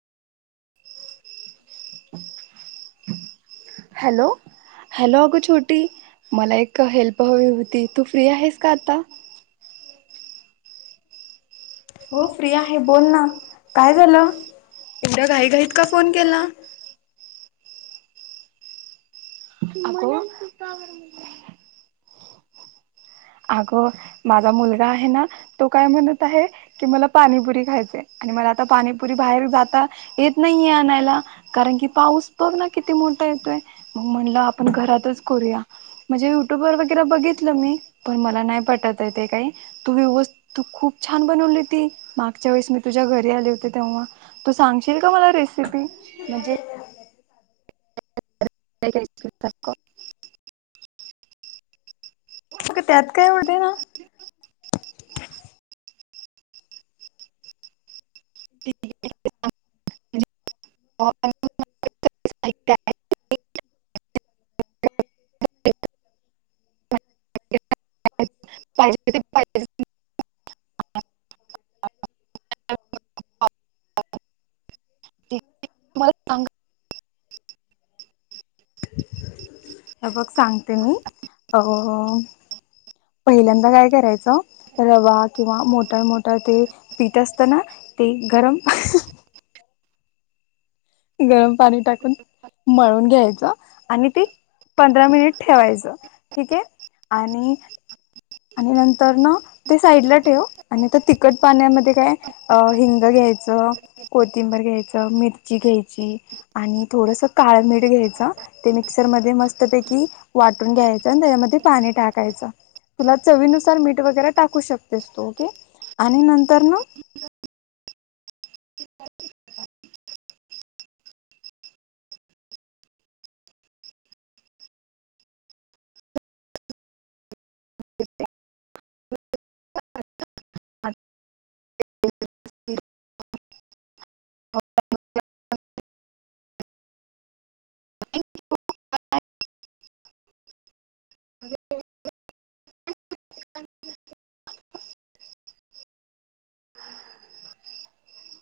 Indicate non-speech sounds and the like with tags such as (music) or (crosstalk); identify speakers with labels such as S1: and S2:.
S1: (inaudible)
S2: Hello hello अग छोटी. मला एक हेल्प हवी होती. तू फ्री आहेस का आता. (inaudible)
S1: हो फ्री आहे बोल ना. काय झालं? एवढ्या घाईत घाईत का फोन केला.
S2: अगं अगं माझा मुलगा आहे ना, तो काय म्हणत आहे. की मला पाणीपुरी खायचय. मला आता पाणीपुरी बाहेर जात येत नाहीये आणायला. कारण की पाऊस बघ ना किती मोठा येतोय. म्हणल आपण घरातच करूया. म्हणजे युट्यूब वर वगैरे बघितलं मी. पण मला नाही पटत आहे ते काही. त व्यव खूप छान बनवली ती मागच्या वेळेस मी तुझ्या घरी आले होते तेव्हा. सांगशील का मला रेसिपी. म्हणजे (unintelligible)
S1: अग त्यात काय एवढे ना
S2: (unintelligible) (unintelligible)
S1: (inaudible)
S2: (unintelligible) (unintelligible) (unintelligible)
S1: हे बघ सांगते मी. अ पहिल्यांदा काय करायचं रवा किंवा मोठ मोठ ते पीठ असत ना ते गरम गरम पाणी टाकून मळून, घ्यायचं आणि ते पंधरा मिनिट ठेवायचं ठीक आहे आणि आणि नंतर ना, ते साईडला ठेव आणि त्या तिखट पाण्यामध्ये काय हिंग घ्याय च कोथिंबर घ्यायचं मिरची घ्यायची आणि थोडंसं काळमीेट घ्यायचा ते मी मिक्सर मध्ये मस्तपैकी वाटून घ्यायचं. आणि त्याच्यामध्ये पाणी टाकायचं. तुला चवीनुसार मीठ वगैरे टाकू, शकतेस तू ओके आणि नंतर ना,
S2: (inaudible) (inaudible) (unintelligible) (unintelligible) (unintelligible) थँक्यू बाय (unintelligible)